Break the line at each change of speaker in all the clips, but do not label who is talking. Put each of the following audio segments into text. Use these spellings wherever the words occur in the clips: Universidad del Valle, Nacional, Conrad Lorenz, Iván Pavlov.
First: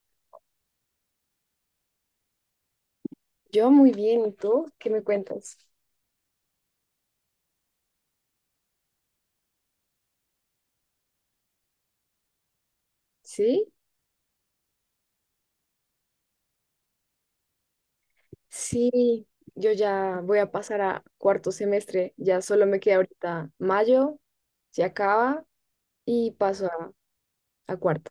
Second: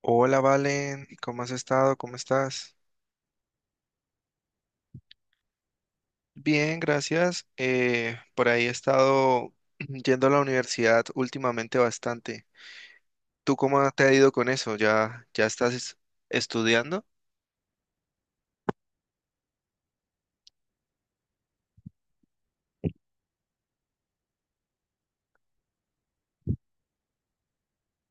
Hola Valen, ¿cómo has estado? ¿Cómo estás?
Yo muy bien, ¿y tú? ¿Qué me cuentas?
Bien, gracias. Por ahí he estado yendo a la universidad últimamente bastante. ¿Tú
¿Sí?
cómo te ha ido con eso? ¿Ya estás estudiando?
Sí, yo ya voy a pasar a cuarto semestre, ya solo me queda ahorita mayo, se acaba y paso a cuarto.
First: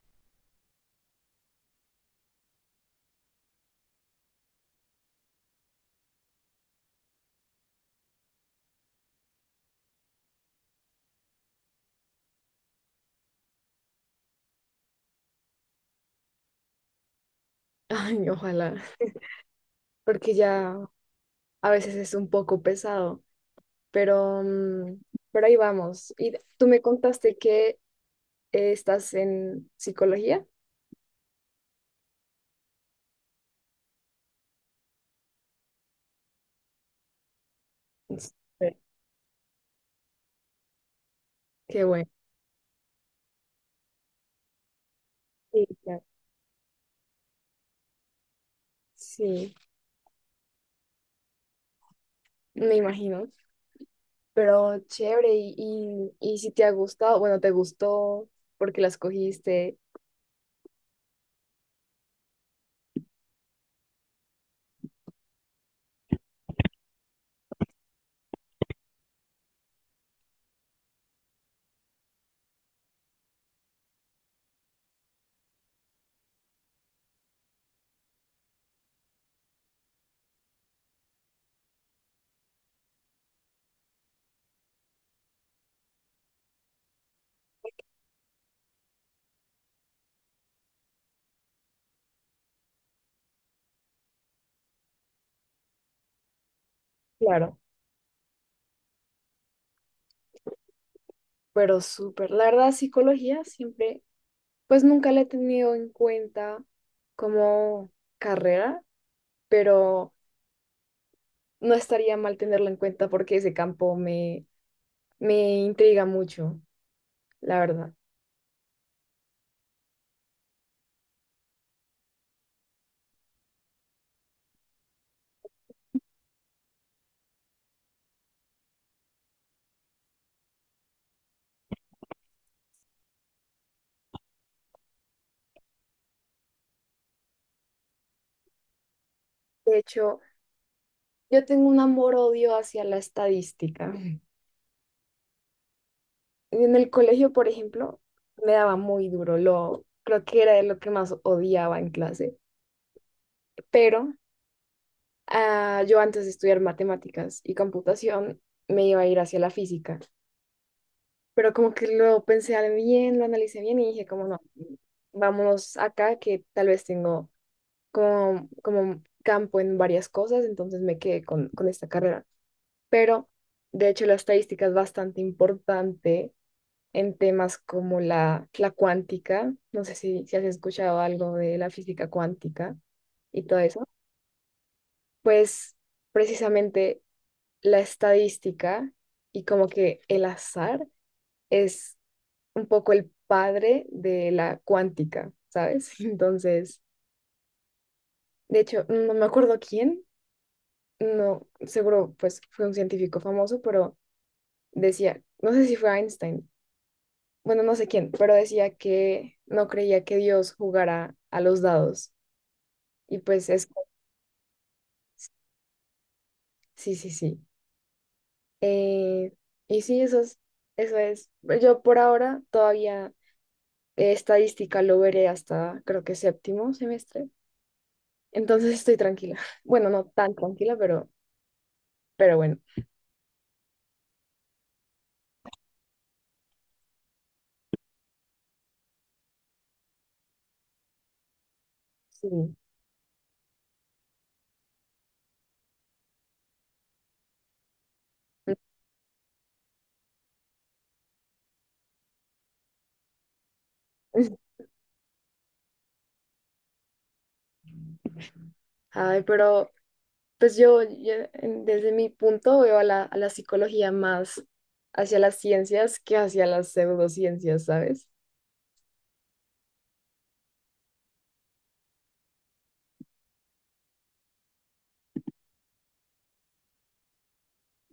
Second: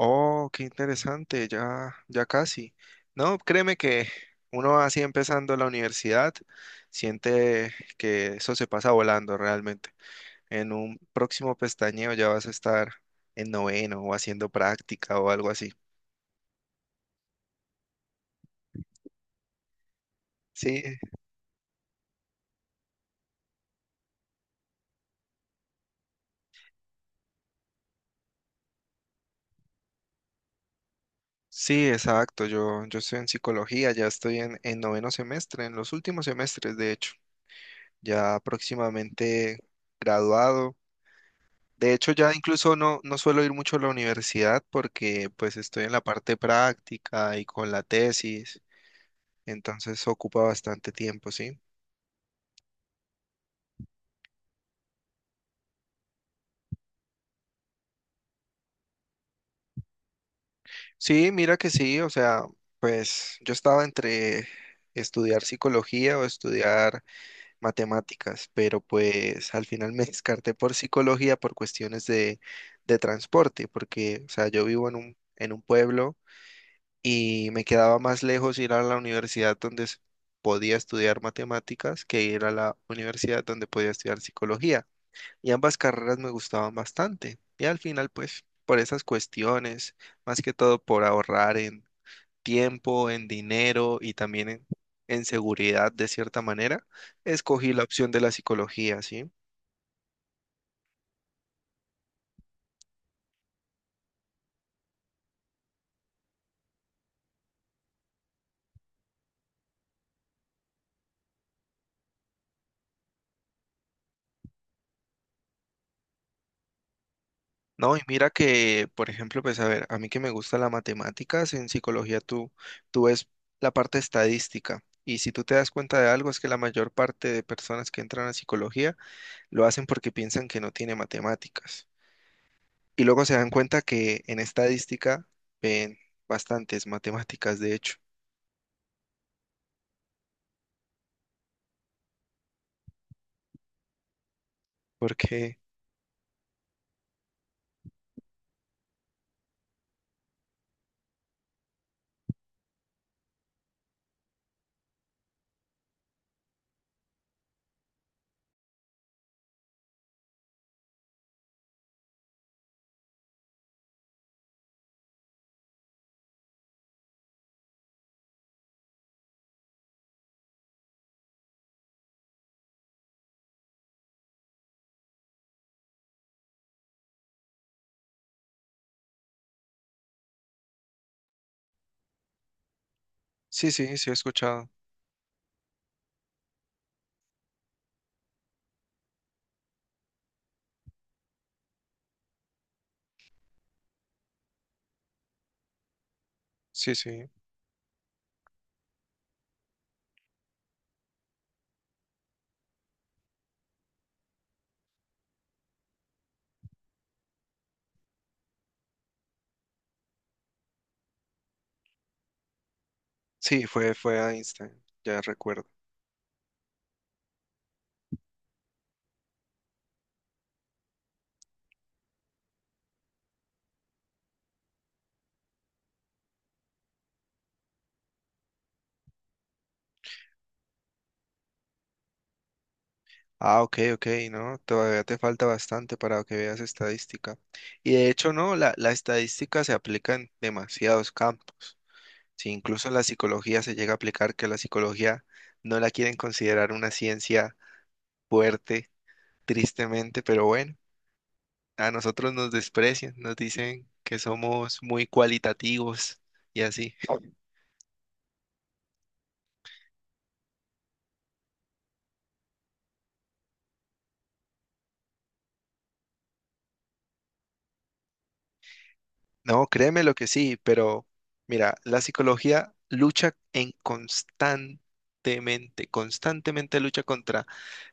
Oh, qué interesante, ya, ya casi. No, créeme que uno así empezando la universidad siente que eso se pasa volando realmente. En un próximo pestañeo ya vas a estar en noveno o haciendo práctica o algo así.
Ay, ojalá, porque ya
Sí,
a veces es un poco pesado, pero, pero ahí vamos. Y tú me contaste que estás en psicología.
sí, exacto. Yo estoy en psicología, ya estoy en noveno semestre, en los últimos semestres, de hecho,
Sí.
ya próximamente graduado.
Qué
De
bueno.
hecho, ya incluso no suelo ir mucho a la universidad porque pues
Sí,
estoy en la
claro.
parte práctica y con la tesis,
Sí,
entonces ocupa bastante tiempo, ¿sí?
me imagino. Pero chévere, y si te ha gustado, bueno, te gustó porque la escogiste.
Sí, mira que sí, o sea, pues yo estaba entre estudiar psicología o estudiar matemáticas, pero pues al final me descarté por psicología por cuestiones de transporte, porque, o sea, yo vivo en un pueblo y me quedaba más lejos ir a la universidad donde podía estudiar matemáticas que ir a la universidad donde podía estudiar psicología. Y ambas carreras me gustaban bastante. Y al final, pues, por esas cuestiones, más que todo por ahorrar en tiempo, en dinero y también en seguridad de cierta manera,
Claro.
escogí la opción de la psicología, ¿sí?
Pero súper, la verdad, psicología siempre, pues nunca la he tenido en cuenta como carrera, pero no estaría mal tenerla en cuenta porque ese campo me, me intriga mucho, la verdad.
No, y mira que, por ejemplo, pues a ver, a mí que me gusta la matemáticas, en psicología tú, tú ves la parte estadística. Y si tú te das cuenta de algo, es que la mayor parte de personas que entran a psicología lo hacen porque piensan que no tiene matemáticas. Y luego se dan cuenta que en estadística ven bastantes matemáticas, de hecho,
De hecho, yo tengo un amor-odio hacia la estadística.
porque
En el colegio, por ejemplo, me daba muy duro. Lo, creo que era de lo que más odiaba en clase. Pero yo antes de estudiar matemáticas y computación me iba a ir hacia la física. Pero como que lo pensé bien, lo analicé bien y dije, como no, vámonos acá que tal vez tengo como, como campo en varias cosas, entonces me quedé con esta carrera. Pero de hecho la estadística es bastante importante en temas como la cuántica, no sé si, si has escuchado algo de la física cuántica y todo
sí,
eso,
sí, sí he escuchado.
pues precisamente la estadística y como que el azar es un poco el padre de la cuántica, ¿sabes? Entonces,
Sí, sí.
de hecho, no me acuerdo quién, no, seguro pues fue un científico famoso, pero decía, no sé si fue Einstein, bueno, no sé quién, pero decía que no creía que Dios jugara a los dados. Y pues
Sí,
es,
fue a Einstein, ya recuerdo.
sí, sí, sí. Eh, y sí, eso es, eso es. Yo por ahora todavía estadística lo veré hasta creo que séptimo semestre. Entonces estoy tranquila. Bueno, no tan tranquila, pero bueno.
Ah, ok, ok, no, todavía te falta bastante para que veas estadística. Y de hecho, no, la estadística se aplica en demasiados campos.
Sí.
Si incluso la psicología se llega a aplicar, que la psicología no la quieren considerar una ciencia fuerte, tristemente, pero bueno, a nosotros nos desprecian, nos dicen que somos muy cualitativos y así.
Ay, pero pues desde mi punto veo a la psicología más hacia las ciencias que hacia las pseudociencias, ¿sabes?
No, créeme lo que sí, pero mira, la psicología lucha en constantemente, constantemente lucha contra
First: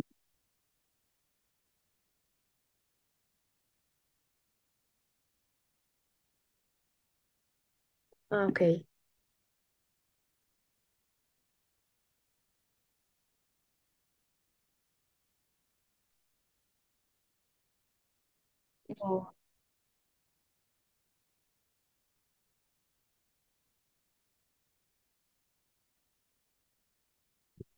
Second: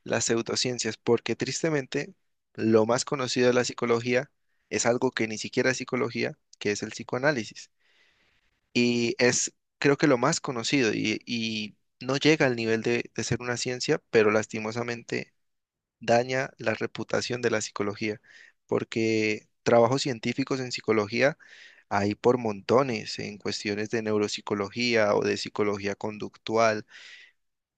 las pseudociencias, porque tristemente lo más conocido de la psicología es algo que ni siquiera es psicología, que es el psicoanálisis.
Ah, ok.
Y es, creo que lo más conocido y no llega al nivel de ser una ciencia, pero lastimosamente daña la reputación de la psicología,
No.
porque trabajos científicos en psicología hay por montones en cuestiones de neuropsicología o de psicología conductual,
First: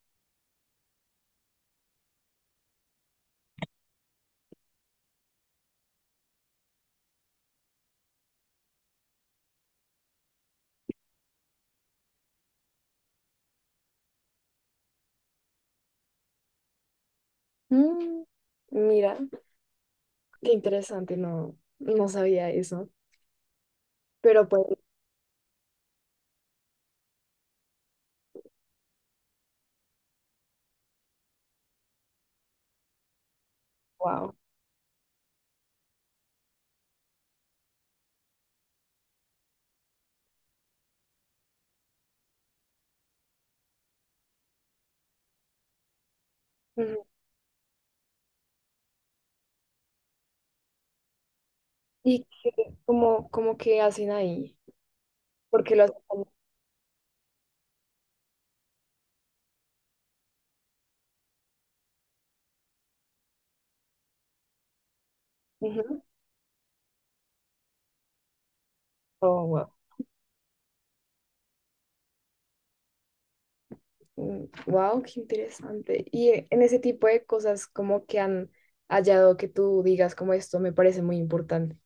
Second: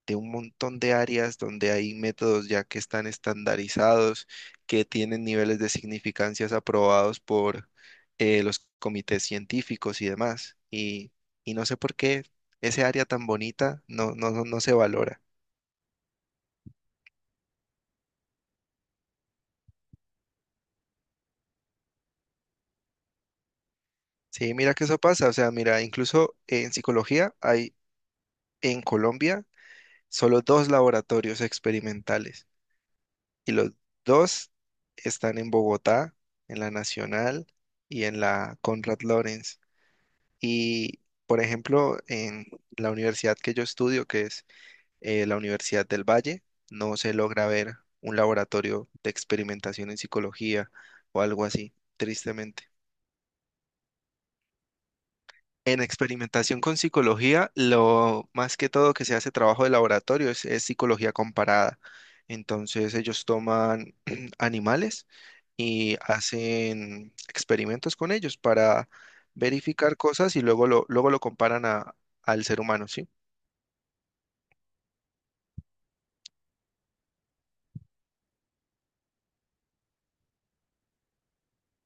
de un montón de áreas donde hay métodos ya que están estandarizados, que tienen niveles de significancias aprobados por los comités científicos y demás. Y no sé por qué ese área tan bonita no, no, no se valora.
Mm, mira. Qué interesante, no, no sabía eso. Pero
Sí,
pues,
mira que eso pasa, o sea, mira, incluso en psicología hay en Colombia solo dos laboratorios experimentales y los
wow.
dos están en Bogotá, en la Nacional y en la Conrad Lorenz. Y, por ejemplo, en la universidad que yo estudio, que es la Universidad del Valle, no
Ujú.
se logra ver un laboratorio de experimentación en psicología o algo así,
¿Y
tristemente.
cómo, cómo que hacen ahí? Porque
En
los...
experimentación con psicología, lo más que todo que se hace trabajo de laboratorio es psicología comparada. Entonces ellos toman animales y
Ujú.
hacen experimentos con ellos para
Oh, wow.
verificar cosas y luego lo comparan a, al ser humano, ¿sí?
Mm, wow, qué interesante. Y en ese tipo de cosas, ¿cómo que han hallado que tú digas como esto me parece muy importante?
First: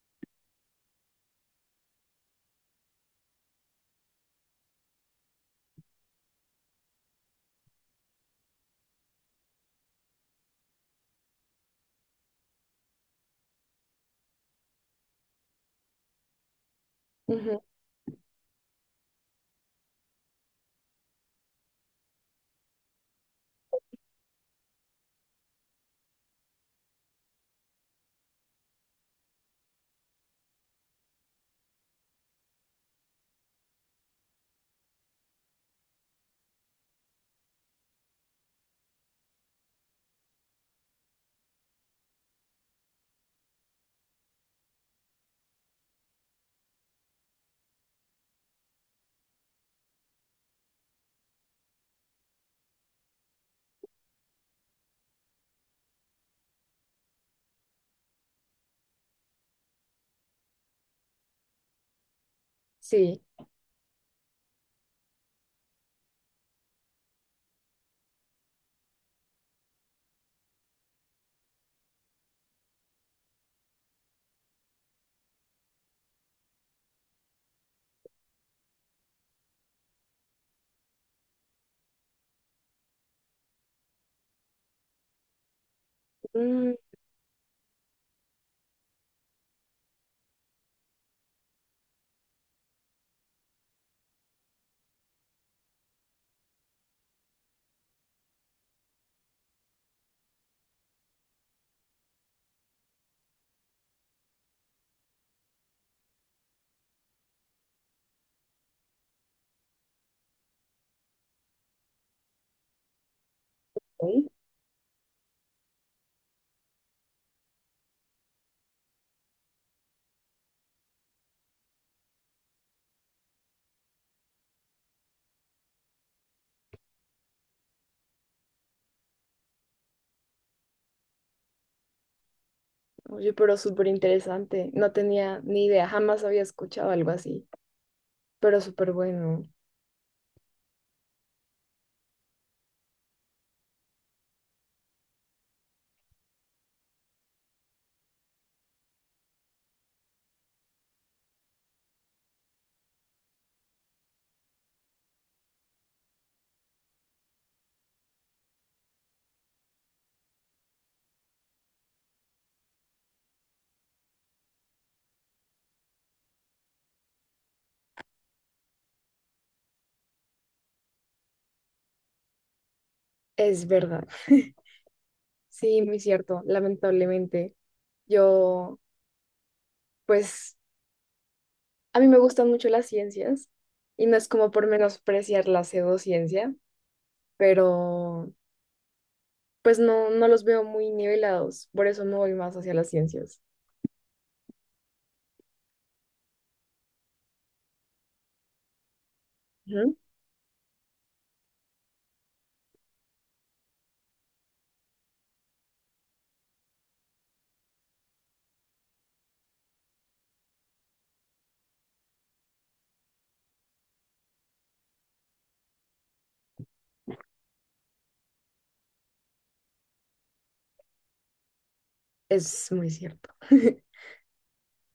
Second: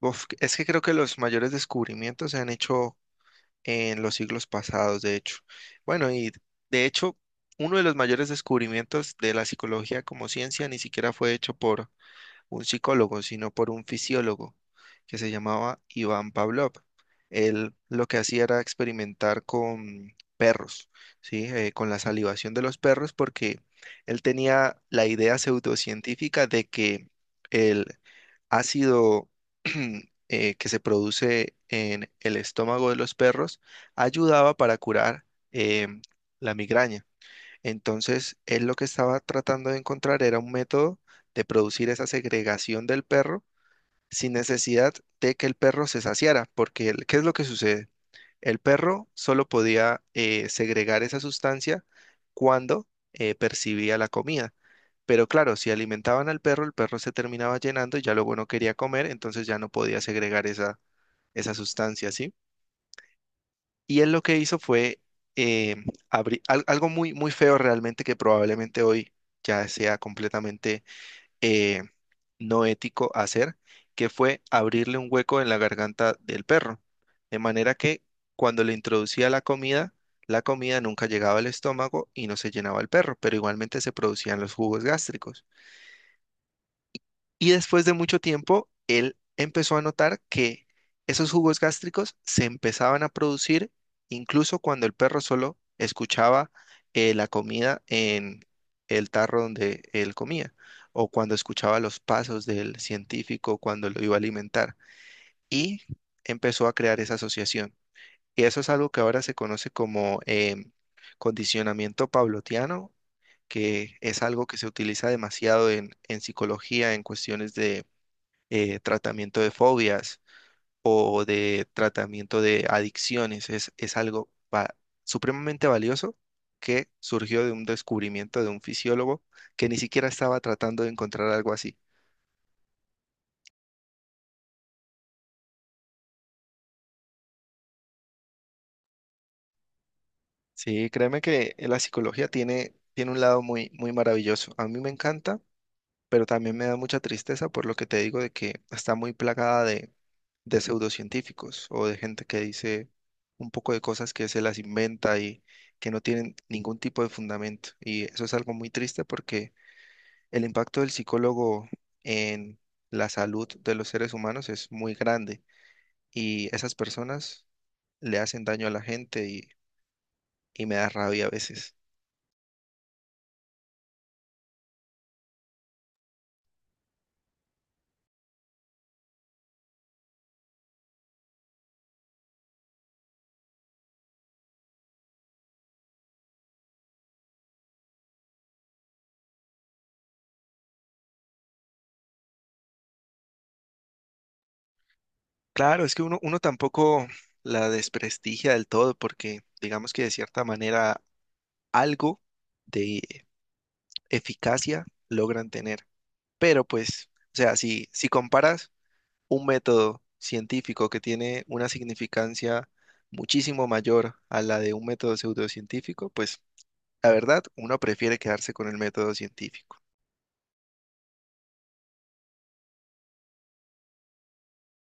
Uf, es que creo que los mayores descubrimientos se han hecho en los siglos pasados, de hecho. Bueno, y de hecho, uno de los mayores descubrimientos de la psicología como ciencia ni siquiera fue hecho por un psicólogo, sino por un fisiólogo que se llamaba Iván Pavlov.
Ujú.
Él lo que hacía era experimentar con perros, ¿sí? Con la salivación de los perros, porque él tenía la idea pseudocientífica de que el ácido que se produce en el estómago de los perros ayudaba para curar em, la migraña. Entonces, él lo que estaba tratando de encontrar era un método de producir esa segregación del perro sin necesidad de que el perro se saciara, porque el- ¿qué es lo que sucede? El perro solo podía segregar esa sustancia cuando percibía la comida. Pero claro, si alimentaban al perro, el perro se terminaba llenando y ya luego no quería comer, entonces ya no podía segregar esa, esa sustancia, ¿sí?
Sí.
Y él lo que hizo fue eh, algo muy, muy feo realmente que probablemente hoy ya sea completamente eh, no ético hacer, que fue abrirle un hueco en la garganta del perro. De manera que cuando le introducía la comida nunca llegaba al estómago y no se llenaba el perro, pero igualmente se producían los jugos gástricos.
Mm,
Y después de mucho tiempo, él empezó a notar que esos jugos gástricos se empezaban a producir incluso cuando el perro solo escuchaba la comida en el tarro donde él comía, o cuando escuchaba los pasos del científico cuando lo iba a alimentar. Y empezó a crear esa asociación. Y eso es algo que ahora se conoce como condicionamiento pavloviano, que es
ok.
algo que se utiliza demasiado en psicología, en cuestiones de tratamiento de fobias o de tratamiento de adicciones. Es algo supremamente valioso que surgió de un descubrimiento de un fisiólogo que ni siquiera estaba tratando de encontrar algo así.
Oye, pero súper interesante. No tenía ni idea, jamás había escuchado algo así, pero súper bueno.
Sí, créeme que la psicología tiene, tiene un lado muy, muy maravilloso. A mí me encanta pero también me da mucha tristeza por lo que te digo de que está muy plagada de pseudocientíficos o de gente que dice un poco de cosas que se las inventa y que no tienen ningún tipo de fundamento. Y eso es algo muy triste porque el impacto del psicólogo en la salud de los seres humanos es muy grande y esas personas le hacen daño a la gente y me da rabia a veces.
Es verdad. Sí, muy cierto, lamentablemente. Yo, pues, a mí me gustan mucho las ciencias y no es como por menospreciar la pseudociencia, pero pues no, no los veo muy nivelados, por eso me voy más hacia las ciencias.
Claro, es que uno, uno tampoco la desprestigia del todo porque digamos
Ujú.
que de cierta manera algo de eficacia logran tener. Pero pues, o sea, si, si comparas un método científico que tiene una significancia muchísimo mayor a la de un método pseudocientífico, pues la verdad, uno prefiere quedarse con el método científico.
Es muy cierto.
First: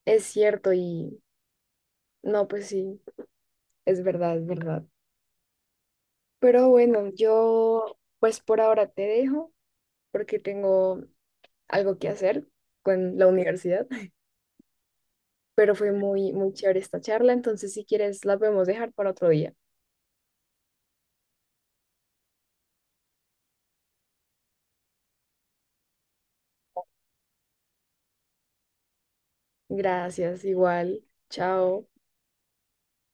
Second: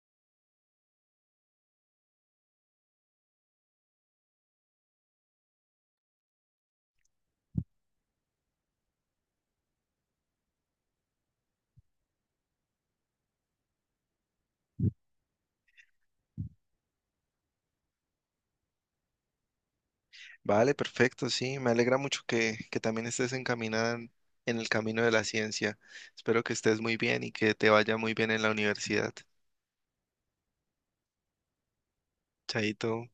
Es cierto y no, pues sí, es verdad, es verdad. Pero bueno, yo pues por ahora te dejo porque tengo algo que hacer con la universidad, pero fue muy, muy chévere esta charla, entonces si quieres la podemos dejar para otro día.
Vale, perfecto, sí, me alegra mucho que también estés encaminada en el camino de la ciencia. Espero que estés muy bien y que te vaya muy bien en la universidad.
Gracias, igual. Chao.
Chaito.